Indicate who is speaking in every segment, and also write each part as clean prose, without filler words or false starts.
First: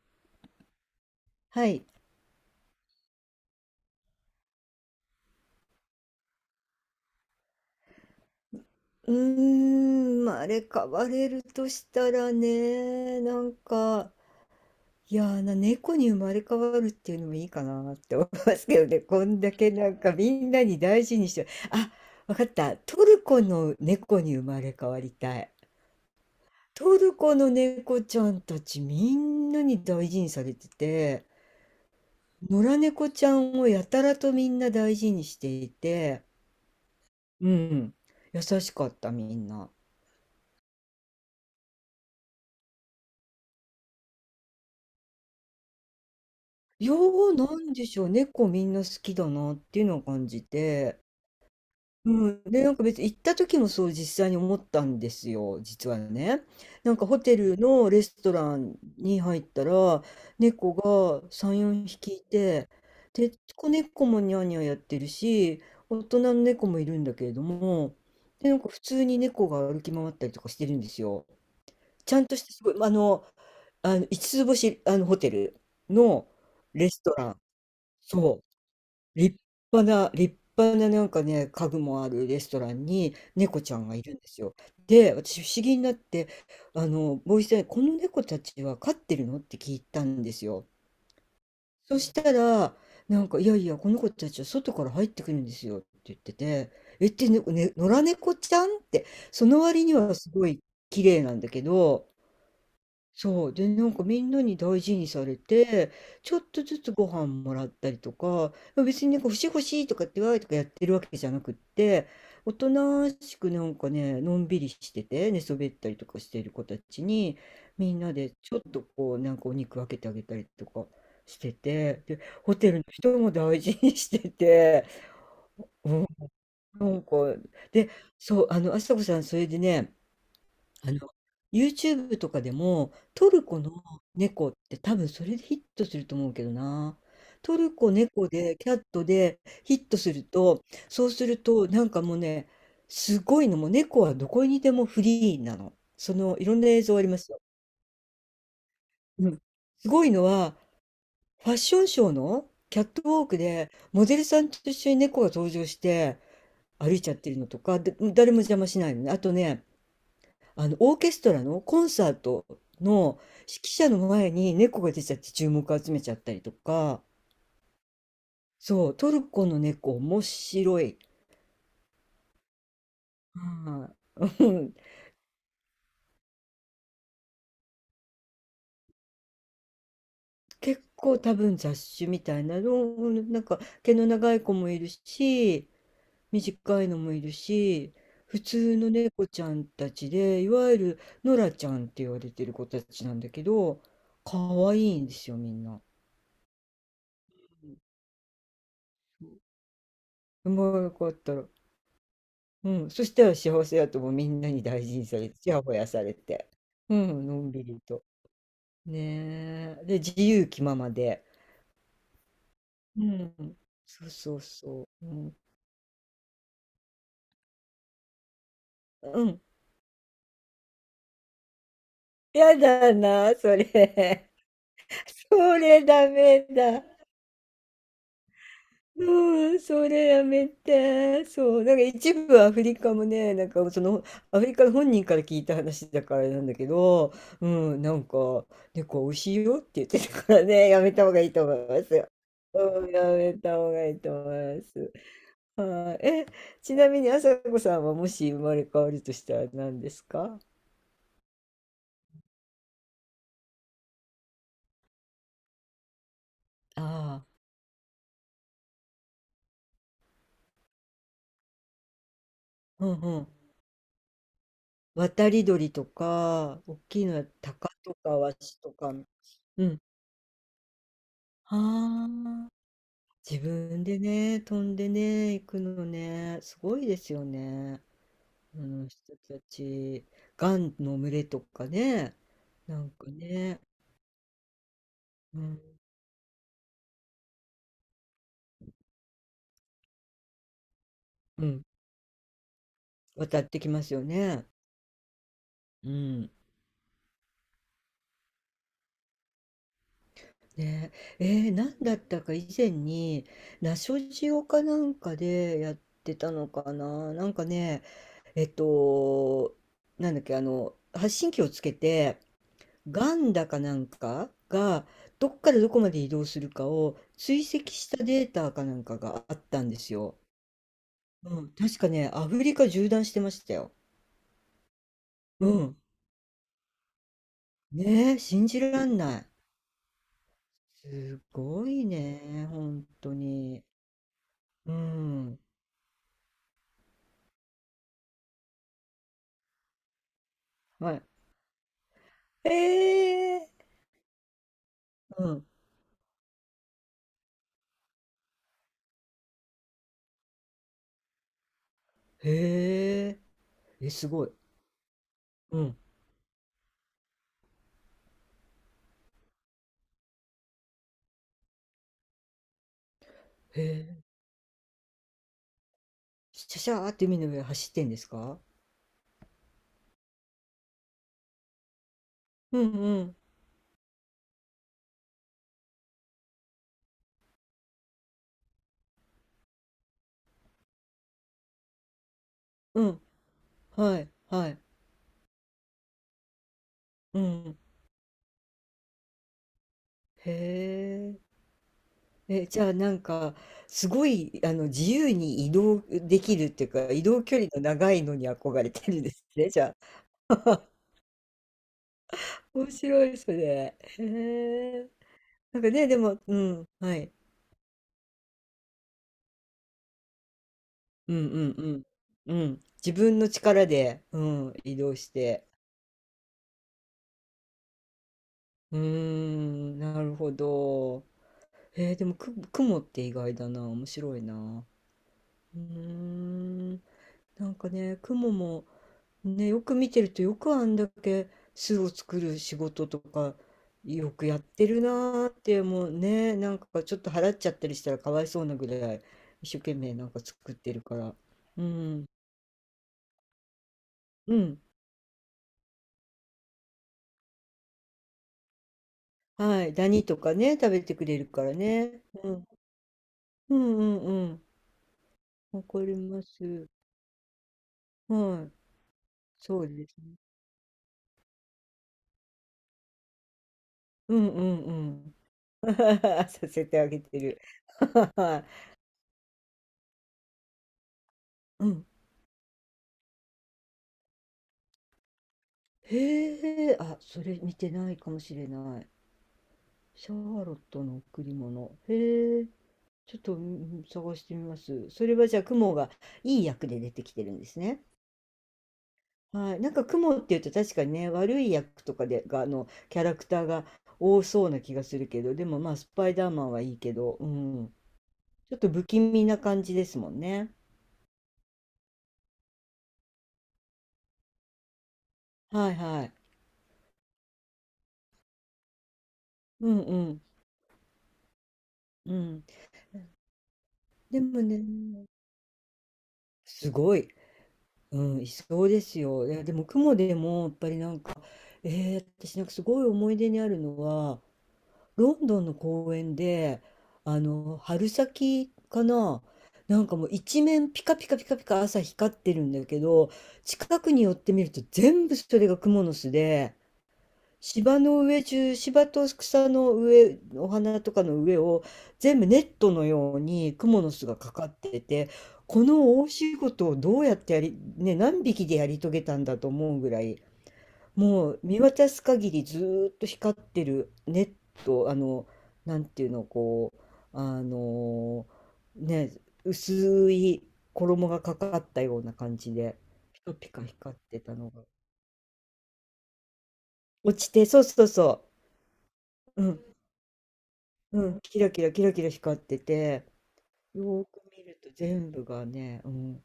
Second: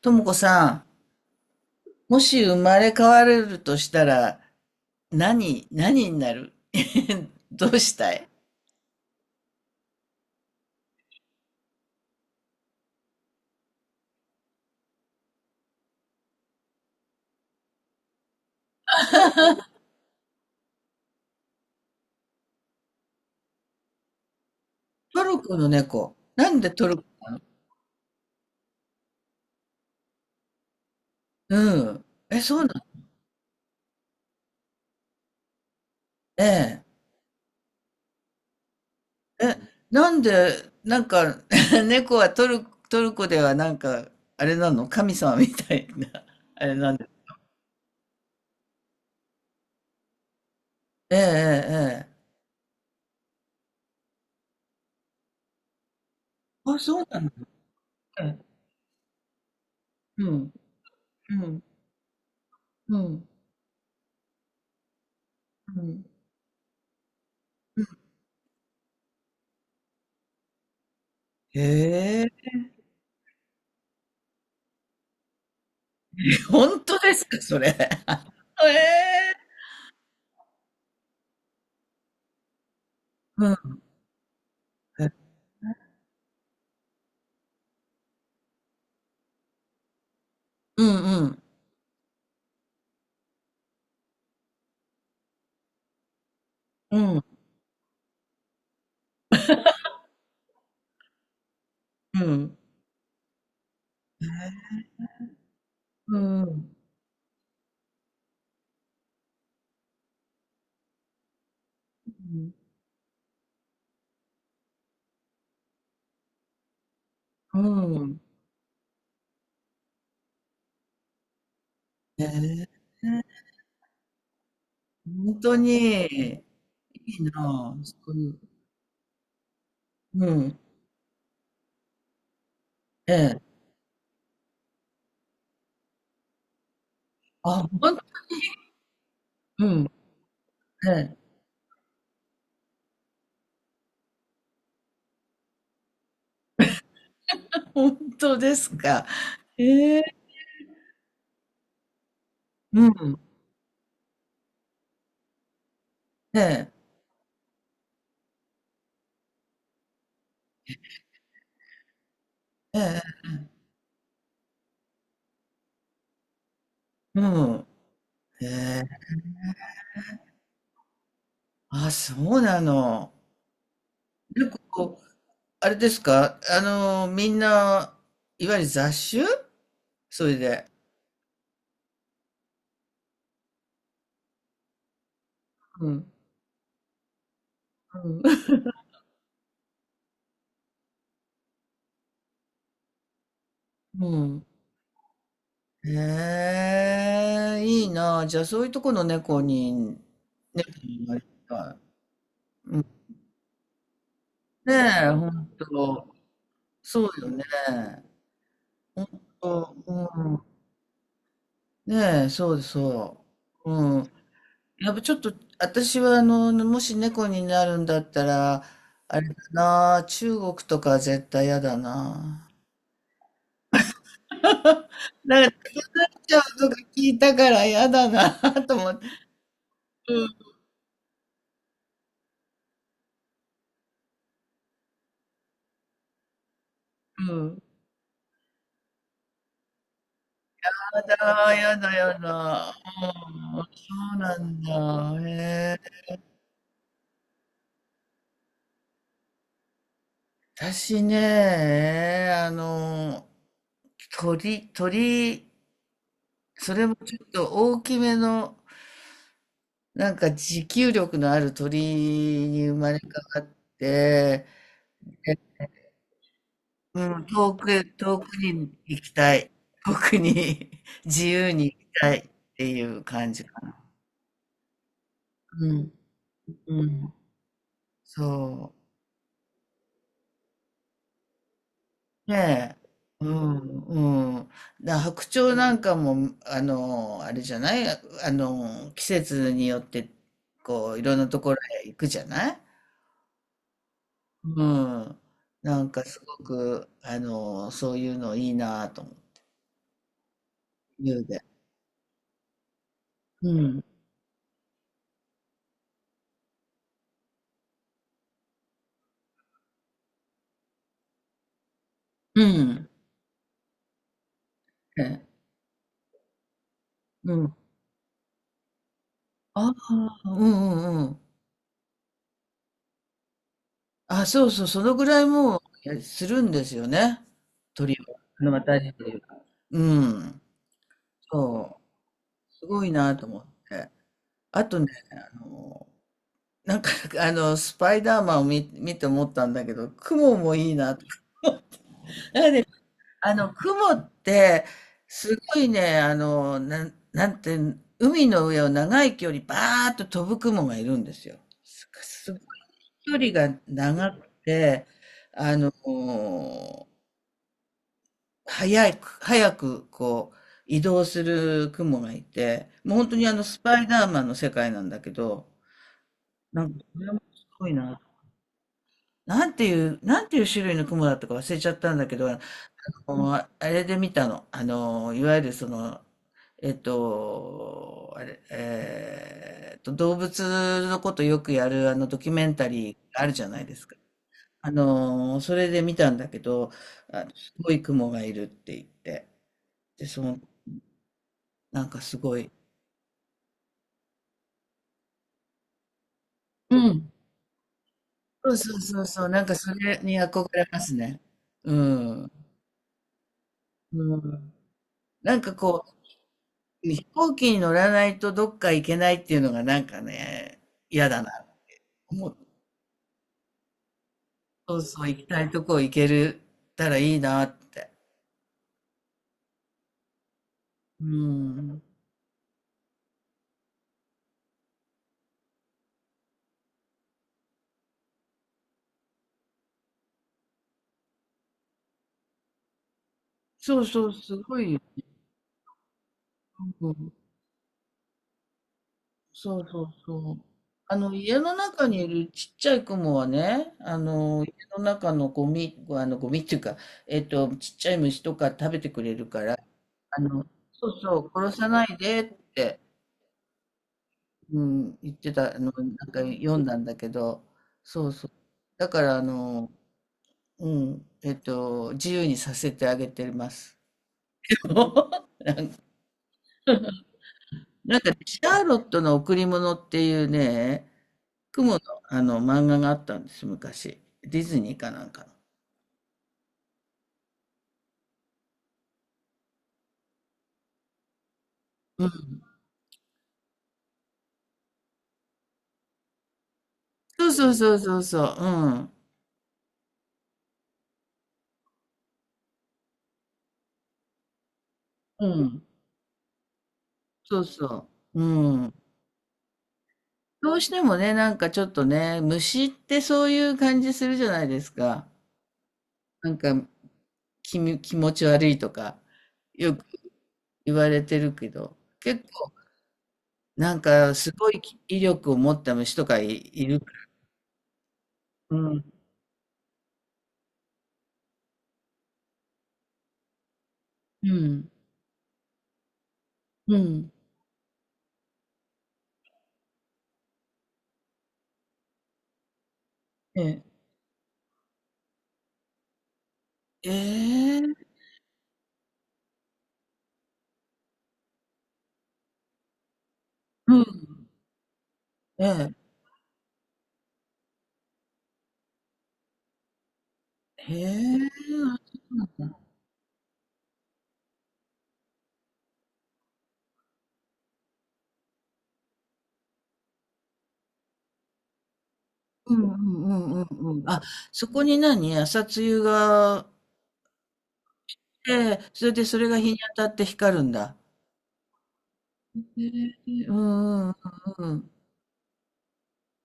Speaker 1: ともこさ
Speaker 2: はい。
Speaker 1: ん、もし生まれ変われるとしたら、何になる どうしたい？
Speaker 2: まあ、あれ変われるとしたらね、いやーな、猫に生まれ変わるっていうのもいいかなって思いますけどね、こんだけなんかみんなに大事にして、あ、わかった、トルコの猫に生まれ変わり
Speaker 1: ト
Speaker 2: た
Speaker 1: ル
Speaker 2: い。
Speaker 1: コの猫。なんでトル
Speaker 2: ト
Speaker 1: コ、
Speaker 2: ルコの猫ちゃんたちみんなに大事にされてて、
Speaker 1: うん。え、そ
Speaker 2: 野
Speaker 1: うな
Speaker 2: 良
Speaker 1: の？
Speaker 2: 猫ちゃんをやたらとみんな大事にしていて、
Speaker 1: ええ。
Speaker 2: うん、優しかったみん
Speaker 1: え、
Speaker 2: な。
Speaker 1: なんで、なんか、猫はトルコではなんか、あれなの？神様みたいな、あれなんで。
Speaker 2: よなんでしょう、猫みんな好きだなっていうのを感じて。
Speaker 1: ええ、ええ、ええ。
Speaker 2: うん、で、なんか別に行った時もそう実際に思ったんですよ、実はね。
Speaker 1: あ、
Speaker 2: なん
Speaker 1: そう
Speaker 2: かホ
Speaker 1: なの？
Speaker 2: テルのレス
Speaker 1: う
Speaker 2: ト
Speaker 1: ん、
Speaker 2: ランに入ったら、
Speaker 1: うん、
Speaker 2: 猫が
Speaker 1: う
Speaker 2: 3、
Speaker 1: ん、
Speaker 2: 4匹いて、
Speaker 1: うん。
Speaker 2: で、子猫もニャーニャーやってるし、
Speaker 1: う
Speaker 2: 大
Speaker 1: ん。
Speaker 2: 人の猫もいるんだけれども、で、なんか普通に猫が歩き回ったりとかしてるんですよ。
Speaker 1: へ
Speaker 2: ちゃんとし
Speaker 1: え、
Speaker 2: てすごい、五つ星、あの、ホテルの
Speaker 1: 本
Speaker 2: レ
Speaker 1: 当
Speaker 2: スト
Speaker 1: です
Speaker 2: ラ
Speaker 1: か、
Speaker 2: ン。
Speaker 1: それ。え
Speaker 2: そ
Speaker 1: え、
Speaker 2: う、立派ななんかね、家具もあるレストランに
Speaker 1: う
Speaker 2: 猫ち
Speaker 1: ん。
Speaker 2: ゃんがいるんですよ。で、私不思議になって、あの、ボイスで、この猫たちは飼ってるのって聞いたんですよ。
Speaker 1: うんうん。
Speaker 2: そしたら、なんか、いやいや、この子たちは外から入ってくるんですよって言ってて、
Speaker 1: う
Speaker 2: えっ
Speaker 1: ん
Speaker 2: て、ね野良猫ちゃんって、その割にはすごい綺麗なんだけど、
Speaker 1: うん。
Speaker 2: そう。で、なんかみんなに大事にされて、
Speaker 1: う
Speaker 2: ちょ
Speaker 1: ん
Speaker 2: っ
Speaker 1: う
Speaker 2: と
Speaker 1: ん。
Speaker 2: ずつご飯もらったりとか、ま別になんか欲しい欲しいとかってわーとかやってるわけじゃなくって、おとなしくなんかね、のんびりしてて、寝そべったりとかしている子たちに、
Speaker 1: う
Speaker 2: みんな
Speaker 1: ん。
Speaker 2: でちょっとこう、なんかお肉分けてあげたりとかしてて、で、
Speaker 1: へ
Speaker 2: ホ
Speaker 1: え。
Speaker 2: テルの人も大事にしてて、
Speaker 1: 本当
Speaker 2: う
Speaker 1: に、
Speaker 2: ん、
Speaker 1: い
Speaker 2: なんか、
Speaker 1: いなあ、
Speaker 2: で、
Speaker 1: そういう。
Speaker 2: そう、あの、あさこさん、それでね、
Speaker 1: うん。
Speaker 2: あの、YouTube とかでも、
Speaker 1: え
Speaker 2: ト
Speaker 1: え。
Speaker 2: ルコの猫って多分それでヒットすると思うけどな。ト
Speaker 1: あ、
Speaker 2: ル
Speaker 1: ほ
Speaker 2: コ
Speaker 1: ん。
Speaker 2: 猫で、キャットで
Speaker 1: う
Speaker 2: ヒッ
Speaker 1: ん。
Speaker 2: トすると、
Speaker 1: え
Speaker 2: そう
Speaker 1: え。
Speaker 2: すると、なんかもうね、すごいの、もう猫はどこにでもフリーなの。その、いろんな映像ありますよ。
Speaker 1: ほですか。
Speaker 2: うん。す
Speaker 1: へ
Speaker 2: ごい
Speaker 1: え。
Speaker 2: のは、ファッションショーのキャッ
Speaker 1: う
Speaker 2: ト
Speaker 1: ん。
Speaker 2: ウォークで、モデルさんと一緒に猫が登場して
Speaker 1: ええ。
Speaker 2: 歩いちゃってるのとか、で誰も邪魔しないのね。あとね、あの、オーケストラのコンサート
Speaker 1: ええ。
Speaker 2: の指揮者の前に猫が出ちゃって注目を集めちゃったりとか、
Speaker 1: うん。へえ。
Speaker 2: そう、トルコの猫面白い。
Speaker 1: あ、そうなの。
Speaker 2: はい。
Speaker 1: なん
Speaker 2: う
Speaker 1: か
Speaker 2: ん、
Speaker 1: こう、あれですか、みんな、いわゆる雑種？それで。
Speaker 2: 結構多分雑種みたいなの、うんなんか毛の長い子もいるし、
Speaker 1: うん。
Speaker 2: 短いのもいるし、
Speaker 1: うん。
Speaker 2: 普 通の猫ちゃんたちで、いわゆるノラちゃんって言われてる子たちなんだけど、
Speaker 1: う
Speaker 2: 可
Speaker 1: ん。
Speaker 2: 愛いんですよ、みんな。
Speaker 1: へえ、いいな。じゃあ、そういうとこの猫に、
Speaker 2: 生
Speaker 1: 猫
Speaker 2: まれ
Speaker 1: に
Speaker 2: 変わ
Speaker 1: な
Speaker 2: っ
Speaker 1: り
Speaker 2: たら。
Speaker 1: たい。
Speaker 2: う
Speaker 1: うん、
Speaker 2: ん、そしたら幸せやともうみんなに
Speaker 1: ね
Speaker 2: 大事に
Speaker 1: え、
Speaker 2: さ
Speaker 1: ほ
Speaker 2: れて、
Speaker 1: ん
Speaker 2: ちやほやされ
Speaker 1: と。
Speaker 2: て、う
Speaker 1: そう
Speaker 2: ん、
Speaker 1: よ
Speaker 2: の
Speaker 1: ね。
Speaker 2: んびりと。
Speaker 1: ほんと。
Speaker 2: ねえ。
Speaker 1: う
Speaker 2: で、自
Speaker 1: ん。
Speaker 2: 由気ままで。
Speaker 1: ねえ、そう
Speaker 2: う
Speaker 1: そ
Speaker 2: ん、
Speaker 1: う。う
Speaker 2: そう
Speaker 1: ん。
Speaker 2: そうそ
Speaker 1: やっぱ
Speaker 2: う。
Speaker 1: ち
Speaker 2: う
Speaker 1: ょっと、
Speaker 2: ん、
Speaker 1: 私は、もし猫になるんだったら、あ
Speaker 2: う
Speaker 1: れだ
Speaker 2: ん、
Speaker 1: な、中国とか絶対嫌だな。
Speaker 2: やだな、それ。
Speaker 1: なんか、
Speaker 2: そ
Speaker 1: 食
Speaker 2: れ
Speaker 1: べら
Speaker 2: ダ
Speaker 1: れちゃ
Speaker 2: メ
Speaker 1: うとか
Speaker 2: だ。
Speaker 1: 聞いたから嫌だな、と思って。
Speaker 2: うん、それ
Speaker 1: う
Speaker 2: や
Speaker 1: ん。
Speaker 2: めて。そう。なんか一部アフリカもね、なんかそのアフリカの本人から聞いた話だからあれなんだけど、
Speaker 1: う
Speaker 2: う
Speaker 1: ん。
Speaker 2: ん、なんか猫美味しいよって言ってたからね、やめた方がいいと
Speaker 1: だ、
Speaker 2: 思い
Speaker 1: や
Speaker 2: ま
Speaker 1: だ
Speaker 2: すよ。
Speaker 1: やだ。
Speaker 2: うん、やめた
Speaker 1: うん、そ
Speaker 2: 方がいいと
Speaker 1: う
Speaker 2: 思
Speaker 1: な
Speaker 2: い
Speaker 1: ん
Speaker 2: ます。
Speaker 1: だ。へ
Speaker 2: はい。
Speaker 1: え。
Speaker 2: え、ちなみに朝子さんはもし生まれ変わるとしたら何ですか？
Speaker 1: 私ね、鳥、それもちょ
Speaker 2: ああ、
Speaker 1: っと大きめの、なんか持久力のある鳥に生
Speaker 2: う
Speaker 1: まれ
Speaker 2: ん
Speaker 1: 変
Speaker 2: うん。
Speaker 1: わって、
Speaker 2: 渡
Speaker 1: で、
Speaker 2: り鳥とか、大
Speaker 1: う
Speaker 2: きいのは
Speaker 1: ん、
Speaker 2: 鷹とか
Speaker 1: 遠
Speaker 2: ワ
Speaker 1: く
Speaker 2: シ
Speaker 1: に
Speaker 2: とか。
Speaker 1: 行きたい。
Speaker 2: うん。
Speaker 1: 遠くに 自由に行き
Speaker 2: あ
Speaker 1: たいっ
Speaker 2: あ。
Speaker 1: ていう感
Speaker 2: 自
Speaker 1: じかな。
Speaker 2: 分でね、飛んでね、行く
Speaker 1: う
Speaker 2: の
Speaker 1: ん、
Speaker 2: ね、すご
Speaker 1: う
Speaker 2: いです
Speaker 1: ん、
Speaker 2: よね。あ
Speaker 1: そう。
Speaker 2: の人たち、雁の群れとかね、
Speaker 1: ね
Speaker 2: なんか
Speaker 1: え。う
Speaker 2: ね、
Speaker 1: ん、うん。だ白
Speaker 2: う
Speaker 1: 鳥
Speaker 2: ん、
Speaker 1: なんかも、あの、あれじゃないあの、季節によって、こう、いろんなと
Speaker 2: う
Speaker 1: ころ
Speaker 2: ん、
Speaker 1: へ行くじゃない。
Speaker 2: 渡ってきますよね。
Speaker 1: うん。な
Speaker 2: う
Speaker 1: んかす
Speaker 2: ん。
Speaker 1: ごく、そういうのいいなと思う。
Speaker 2: ね、
Speaker 1: 言うで。
Speaker 2: なんだったか以前に、
Speaker 1: う
Speaker 2: ナ
Speaker 1: ん。
Speaker 2: ショジオかなんかでやってたのかな。なんかね、えっと、なんだっけ、あの、発信機をつけて、
Speaker 1: うん。
Speaker 2: ガンダかなんかが
Speaker 1: ね。
Speaker 2: どっからどこまで移動するかを
Speaker 1: う
Speaker 2: 追
Speaker 1: ん。
Speaker 2: 跡したデータかなんかがあったん
Speaker 1: あ
Speaker 2: ですよ。
Speaker 1: あ、うんうんうん。
Speaker 2: うん、確かね、アフリカ縦断してましたよ。
Speaker 1: あ、そうそう、そのぐらい
Speaker 2: う
Speaker 1: もう、
Speaker 2: ん。
Speaker 1: えするんですよね。鳥
Speaker 2: ね
Speaker 1: は。
Speaker 2: え、信じら
Speaker 1: 私
Speaker 2: ん
Speaker 1: たち
Speaker 2: ない。
Speaker 1: は。うん。
Speaker 2: すご
Speaker 1: そ
Speaker 2: いね、
Speaker 1: う。すご
Speaker 2: 本
Speaker 1: い
Speaker 2: 当
Speaker 1: なと思っ
Speaker 2: に。
Speaker 1: て。あ
Speaker 2: う
Speaker 1: とね、
Speaker 2: ん。
Speaker 1: なんか、スパイダーマンを見て思ったんだけど、雲もいい
Speaker 2: は
Speaker 1: な
Speaker 2: い。
Speaker 1: と。
Speaker 2: へえ。
Speaker 1: 雲って、
Speaker 2: う
Speaker 1: す
Speaker 2: ん。
Speaker 1: ごいね、なんて、海の上を長い距離、バーッと飛ぶ雲がいるんですよ。す、すごい
Speaker 2: へえ。
Speaker 1: 距離が
Speaker 2: え、す
Speaker 1: 長
Speaker 2: ご
Speaker 1: く
Speaker 2: い。
Speaker 1: て、あ
Speaker 2: う
Speaker 1: の、
Speaker 2: ん。
Speaker 1: 早く、こう、移動する雲がいて、もう本当にス
Speaker 2: へ
Speaker 1: パイダ
Speaker 2: え。
Speaker 1: ーマンの世界なんだけど、
Speaker 2: シャ
Speaker 1: なん
Speaker 2: シ
Speaker 1: か、
Speaker 2: ャーっ
Speaker 1: こ
Speaker 2: て
Speaker 1: れ
Speaker 2: 海
Speaker 1: も
Speaker 2: の上
Speaker 1: すご
Speaker 2: 走っ
Speaker 1: い
Speaker 2: てんで
Speaker 1: な。
Speaker 2: すか？
Speaker 1: なんていう種類の雲だったか忘れちゃったんだけど、あ
Speaker 2: うんうん。
Speaker 1: の、あれで見たの。あの、いわゆるその、えっと、あれ、えーっと、動物のことよくやるあのドキュメンタ
Speaker 2: う
Speaker 1: リー
Speaker 2: ん。
Speaker 1: あるじゃないですか。
Speaker 2: はい。はい。
Speaker 1: それで見たんだけど、
Speaker 2: う
Speaker 1: す
Speaker 2: ん。
Speaker 1: ごい雲がいるって言って。で、そ
Speaker 2: へ
Speaker 1: の、
Speaker 2: え。
Speaker 1: なんかすご
Speaker 2: え、
Speaker 1: い。
Speaker 2: じゃあなんか、すごい、あの、自由に移動できるっていう
Speaker 1: う
Speaker 2: か、移
Speaker 1: ん。
Speaker 2: 動距離の長いのに
Speaker 1: そ
Speaker 2: 憧
Speaker 1: う
Speaker 2: れ
Speaker 1: そう
Speaker 2: て
Speaker 1: そ
Speaker 2: るん
Speaker 1: う
Speaker 2: で
Speaker 1: そ
Speaker 2: す
Speaker 1: う、なん
Speaker 2: ね、
Speaker 1: か
Speaker 2: じゃ
Speaker 1: そ
Speaker 2: あ。
Speaker 1: れに憧れますね。うん。
Speaker 2: 面白い、それ。へ
Speaker 1: うん。
Speaker 2: え。
Speaker 1: なんか
Speaker 2: なんか
Speaker 1: こ
Speaker 2: ね、でも、うん、
Speaker 1: う、
Speaker 2: は
Speaker 1: 飛
Speaker 2: い。
Speaker 1: 行機に乗らないとどっか行けないっていうのがなんかね、嫌
Speaker 2: う
Speaker 1: だなっ
Speaker 2: んう
Speaker 1: て
Speaker 2: ん
Speaker 1: 思
Speaker 2: う
Speaker 1: う。
Speaker 2: ん。うん。自分の力で、うん、
Speaker 1: そ
Speaker 2: 移
Speaker 1: う
Speaker 2: 動
Speaker 1: そう、
Speaker 2: し
Speaker 1: 行きた
Speaker 2: て。
Speaker 1: いとこ行けるたらいいなって。
Speaker 2: うーん、なるほ
Speaker 1: う
Speaker 2: ど。
Speaker 1: ん。
Speaker 2: でも、雲って意外だな。面白いな。うーん。なんかね、雲も、ね、よく見てるとよくあんだけ巣を作る仕事とか
Speaker 1: そうそ
Speaker 2: よ
Speaker 1: う、
Speaker 2: く
Speaker 1: す
Speaker 2: やっ
Speaker 1: ご
Speaker 2: て
Speaker 1: いよ。
Speaker 2: るなーってもうねなんか
Speaker 1: う
Speaker 2: ちょっと
Speaker 1: ん。
Speaker 2: 払っちゃったりしたらかわいそうなぐらい一生
Speaker 1: そう
Speaker 2: 懸
Speaker 1: そう
Speaker 2: 命なんか
Speaker 1: そう。
Speaker 2: 作ってるから
Speaker 1: 家の
Speaker 2: う
Speaker 1: 中に
Speaker 2: ん
Speaker 1: いるちっちゃいクモはね、
Speaker 2: う
Speaker 1: 家
Speaker 2: ん
Speaker 1: の中のゴミ、ゴミっていうか、ちっちゃい虫とか食べてくれるから、
Speaker 2: はいダニと
Speaker 1: あ
Speaker 2: か
Speaker 1: の、
Speaker 2: ね食べ
Speaker 1: そ
Speaker 2: て
Speaker 1: う
Speaker 2: く
Speaker 1: そ
Speaker 2: れる
Speaker 1: う、
Speaker 2: から
Speaker 1: 殺さない
Speaker 2: ね、
Speaker 1: で
Speaker 2: う
Speaker 1: っ
Speaker 2: ん、
Speaker 1: て。
Speaker 2: うんうんうん
Speaker 1: うん、言ってた
Speaker 2: わ
Speaker 1: の、
Speaker 2: か
Speaker 1: な
Speaker 2: り
Speaker 1: んか
Speaker 2: ま
Speaker 1: 読ん
Speaker 2: す
Speaker 1: だんだけど、そうそう。
Speaker 2: はい
Speaker 1: だから、
Speaker 2: そうですね
Speaker 1: うん、自由にさせてあげてます。
Speaker 2: うんうん うん させてあげてる
Speaker 1: なんか、シ
Speaker 2: はい
Speaker 1: ャーロットの贈り物っていうね、
Speaker 2: う
Speaker 1: 雲の、
Speaker 2: ん
Speaker 1: あの漫画があったんです、昔。ディズニーかなんか
Speaker 2: へえあそれ見てないかもしれないシャーロットの贈り物。
Speaker 1: の。うん。
Speaker 2: へえ、ちょっとうん探してみます。それはじゃあ、雲がいい役で出てきて
Speaker 1: そ
Speaker 2: る
Speaker 1: う
Speaker 2: んで
Speaker 1: そう
Speaker 2: す
Speaker 1: そう
Speaker 2: ね。
Speaker 1: そうそう。う
Speaker 2: はい。なんか雲っていうと確かにね、悪い役とかで、が、あの、キャラクターが多そうな気がするけ
Speaker 1: ん。う
Speaker 2: ど、でも
Speaker 1: ん。
Speaker 2: まあ、スパイダーマンはいいけど、う
Speaker 1: そう
Speaker 2: ん。
Speaker 1: そう。う
Speaker 2: ちょっと
Speaker 1: ん。
Speaker 2: 不気味な感じですもんね。
Speaker 1: どうしてもね、なんかちょっとね、虫ってそういう感じするじゃないですか。
Speaker 2: はいはい。
Speaker 1: なんか気持ち悪いとか、
Speaker 2: う
Speaker 1: よ
Speaker 2: ん
Speaker 1: く
Speaker 2: うん。
Speaker 1: 言われてるけど、
Speaker 2: う
Speaker 1: 結
Speaker 2: ん。
Speaker 1: 構、なんか、
Speaker 2: で
Speaker 1: す
Speaker 2: も
Speaker 1: ごい
Speaker 2: ね、
Speaker 1: 威力を持った虫とかいい
Speaker 2: す
Speaker 1: るか
Speaker 2: ごい。うん、い
Speaker 1: ら。
Speaker 2: そう
Speaker 1: う
Speaker 2: で
Speaker 1: ん。
Speaker 2: すよ。いや、でも雲でも、やっぱりなんか、私なんかすごい思い出にあるのは、
Speaker 1: うん。
Speaker 2: ロンドンの公園で、
Speaker 1: うん。
Speaker 2: あの、春先かな、なんかもう一面ピカピカピカピカ朝光ってるんだけど、
Speaker 1: ええ。
Speaker 2: 近くに寄ってみると全部それがクモの巣で、
Speaker 1: ええ。
Speaker 2: 芝と草の上、お花とかの上を全部ネットのようにク
Speaker 1: う
Speaker 2: モの巣が
Speaker 1: ん。
Speaker 2: かかってて、
Speaker 1: え
Speaker 2: こ
Speaker 1: え。
Speaker 2: の大仕事をどうやってやり、ね、何匹でやり遂げたんだと思うぐらい
Speaker 1: へえ、
Speaker 2: もう見
Speaker 1: あ、
Speaker 2: 渡
Speaker 1: そ
Speaker 2: す
Speaker 1: うなん
Speaker 2: 限り
Speaker 1: だ。
Speaker 2: ずーっと光ってるネット、あの、なんていうの、こう、あのね、薄い衣がかかったような感
Speaker 1: う
Speaker 2: じ
Speaker 1: ん
Speaker 2: で、
Speaker 1: う
Speaker 2: ピ
Speaker 1: ん
Speaker 2: カ
Speaker 1: うん
Speaker 2: ピカ
Speaker 1: うんうん。
Speaker 2: 光っ
Speaker 1: あ、
Speaker 2: てた
Speaker 1: そ
Speaker 2: の
Speaker 1: こ
Speaker 2: が。
Speaker 1: に何、朝露が。
Speaker 2: 落ちて、そうそうそ
Speaker 1: ええ、それでそれが
Speaker 2: う、う
Speaker 1: 日に
Speaker 2: ん、
Speaker 1: 当たって光るんだ。
Speaker 2: うん、キラキラキラキラ光って
Speaker 1: へ
Speaker 2: て、
Speaker 1: え、うんうん
Speaker 2: よーく見
Speaker 1: う
Speaker 2: る
Speaker 1: ん
Speaker 2: と全部がね、うん、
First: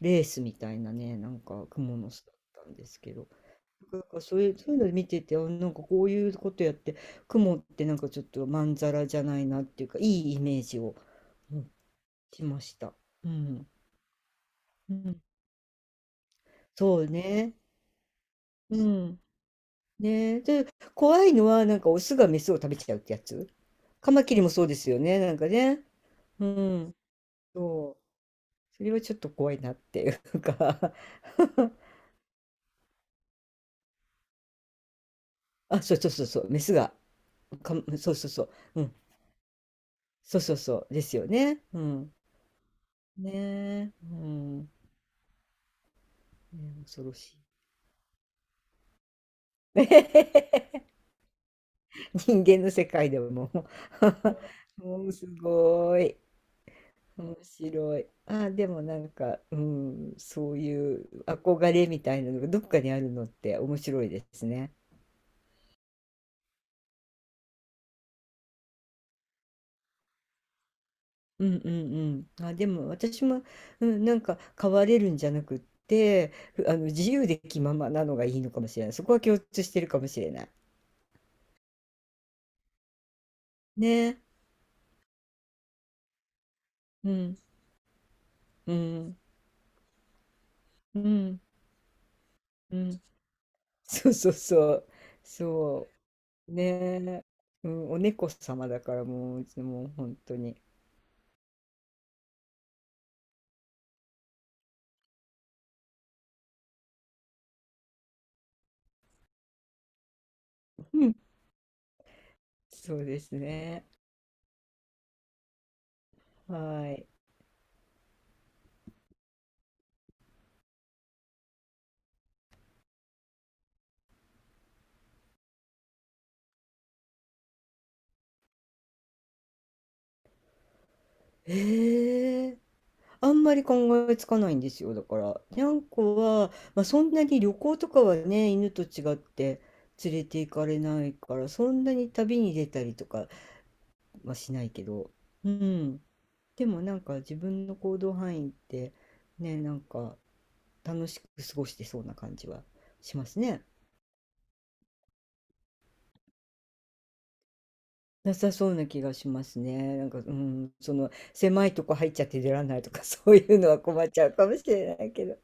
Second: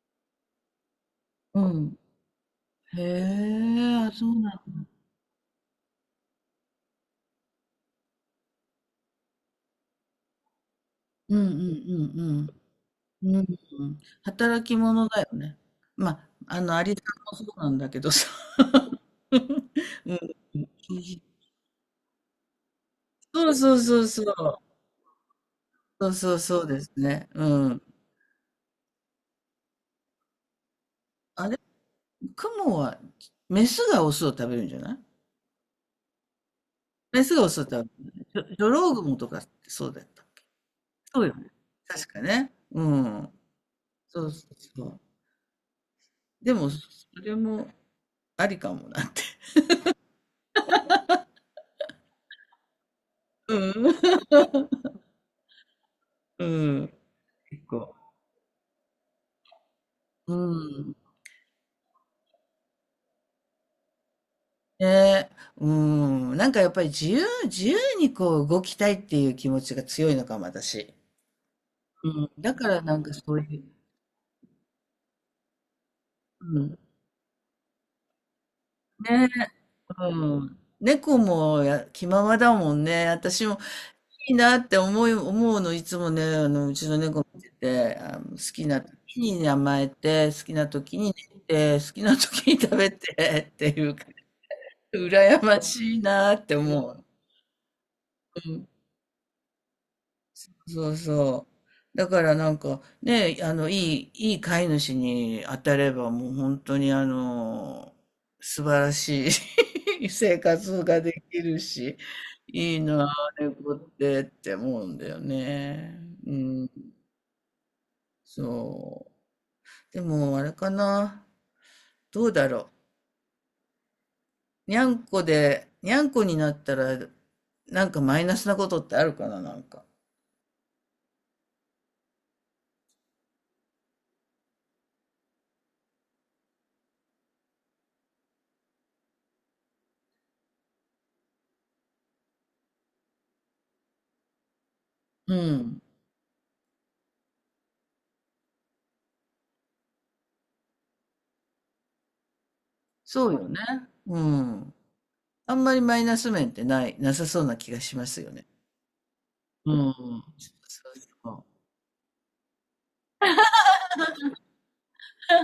Speaker 2: レースみたいなね、なん
Speaker 1: うん
Speaker 2: か
Speaker 1: う
Speaker 2: 雲
Speaker 1: ん。
Speaker 2: の巣だったんです
Speaker 1: へ
Speaker 2: けど。
Speaker 1: え、
Speaker 2: なん
Speaker 1: あ、
Speaker 2: か
Speaker 1: そう
Speaker 2: そう
Speaker 1: な
Speaker 2: いう、
Speaker 1: ん
Speaker 2: そうい
Speaker 1: だ。
Speaker 2: うの見てて、あなんかこういうことやって、雲ってなんかちょっとまんざらじゃないなっていうか、いいイメージを、
Speaker 1: うんう
Speaker 2: うん
Speaker 1: ん
Speaker 2: し
Speaker 1: う
Speaker 2: ました。う
Speaker 1: んうん。うん。
Speaker 2: ん。
Speaker 1: 働き
Speaker 2: う
Speaker 1: 者
Speaker 2: ん。
Speaker 1: だよね。まあ、アリ
Speaker 2: そ
Speaker 1: さ
Speaker 2: う
Speaker 1: んもそ
Speaker 2: ね。
Speaker 1: うなんだけどさ。
Speaker 2: う ん。
Speaker 1: う
Speaker 2: ね
Speaker 1: ん。
Speaker 2: で、怖いのは、なんかオスがメスを食べちゃうってやつ。
Speaker 1: そうそうそう
Speaker 2: カ
Speaker 1: そ
Speaker 2: マキリもそう
Speaker 1: う。
Speaker 2: ですよね、なんかね。
Speaker 1: そうそう
Speaker 2: う
Speaker 1: そうです
Speaker 2: ん。
Speaker 1: ね。うん。
Speaker 2: そう。それはちょっと怖いなっていうか
Speaker 1: あれ、クモは、メスがオスを食べるんじゃない？
Speaker 2: あ、そうそうそうそう、メスが、
Speaker 1: メスがオスを食
Speaker 2: そうそう
Speaker 1: べ
Speaker 2: そ
Speaker 1: る。
Speaker 2: う。
Speaker 1: ジョジョ
Speaker 2: う
Speaker 1: ロ
Speaker 2: ん。
Speaker 1: ウグモとかってそうだった。
Speaker 2: そうそうそう。です
Speaker 1: そう
Speaker 2: よ
Speaker 1: よね。
Speaker 2: ね。う
Speaker 1: 確
Speaker 2: ん。
Speaker 1: かね。うん。
Speaker 2: ねえ。う
Speaker 1: そうそう
Speaker 2: ん。
Speaker 1: そう。でも、
Speaker 2: ね、
Speaker 1: そ
Speaker 2: 恐ろし
Speaker 1: れ
Speaker 2: い。
Speaker 1: もありかもなって。
Speaker 2: 人間の世界でも
Speaker 1: う ん。
Speaker 2: もうすごい。
Speaker 1: うん。
Speaker 2: 面
Speaker 1: 結構。
Speaker 2: 白い。あ、でもなんか、うん、
Speaker 1: う
Speaker 2: そう
Speaker 1: ん。
Speaker 2: いう憧れみたいなのがどっかにあるのって面白いですね。
Speaker 1: ね、うん、なんかやっぱり自由自由にこう動きたいっていう気持ちが強いのかも、私。
Speaker 2: うんうん
Speaker 1: う
Speaker 2: う
Speaker 1: ん、
Speaker 2: ん。
Speaker 1: だ
Speaker 2: あ、
Speaker 1: か
Speaker 2: で
Speaker 1: ら
Speaker 2: も
Speaker 1: なんか
Speaker 2: 私
Speaker 1: そう
Speaker 2: も、
Speaker 1: いう、
Speaker 2: うん、なんか変われるんじゃなくって、
Speaker 1: う
Speaker 2: あ
Speaker 1: ん、
Speaker 2: の自由で気ままなのがいいのかもしれない。そこは
Speaker 1: ね、
Speaker 2: 共通してるかも
Speaker 1: う
Speaker 2: しれない。
Speaker 1: ん。猫もや気ままだもんね。私も
Speaker 2: ね。
Speaker 1: いいなって思い、思うの、いつもね、うちの
Speaker 2: う
Speaker 1: 猫
Speaker 2: ん
Speaker 1: 見てて、好き
Speaker 2: う
Speaker 1: な
Speaker 2: ん
Speaker 1: 時に甘えて、好きな時
Speaker 2: う
Speaker 1: に寝
Speaker 2: ん
Speaker 1: て、好きな時に
Speaker 2: う
Speaker 1: 食べ
Speaker 2: ん。
Speaker 1: てっていうか、
Speaker 2: そうそうそう。
Speaker 1: 羨ま
Speaker 2: そ
Speaker 1: しいなっ
Speaker 2: う。
Speaker 1: て
Speaker 2: ね
Speaker 1: 思う。
Speaker 2: え、うん、お猫様だからもう、いつも本当に。
Speaker 1: そうそう。だからなんかね、いい飼い主に当たればもう本当に素晴らしい 生活が
Speaker 2: うん。
Speaker 1: できるし、いい
Speaker 2: そ
Speaker 1: な
Speaker 2: う
Speaker 1: あ、
Speaker 2: です
Speaker 1: 猫
Speaker 2: ね。
Speaker 1: ってって思うんだよね。うん、
Speaker 2: はい。
Speaker 1: そう。でもあれかな、どうだろう。にゃんこで、にゃんこになったら、なんかマイナスなことってあるかな、なんか。
Speaker 2: ええ、あんまり考えつかないんですよ。だから、にゃんこは、まあ、そんなに旅行とかはね、犬と違って連れて行かれないから、そんなに旅に出たりとかはしないけど、
Speaker 1: う
Speaker 2: う
Speaker 1: ん。
Speaker 2: ん。でもなんか自分の行動範囲って、ね、なんか楽しく過ごしてそうな感じはしま
Speaker 1: そう
Speaker 2: す
Speaker 1: よね。
Speaker 2: ね。
Speaker 1: うん。あんまりマイナス面ってない、なさそうな気がしますよ
Speaker 2: な
Speaker 1: ね。
Speaker 2: さそうな気がします
Speaker 1: うん。
Speaker 2: ね。なんか、うん、その、
Speaker 1: そう
Speaker 2: 狭いとこ入っちゃって出られないとか、そういうのは困っちゃうかもしれないけど。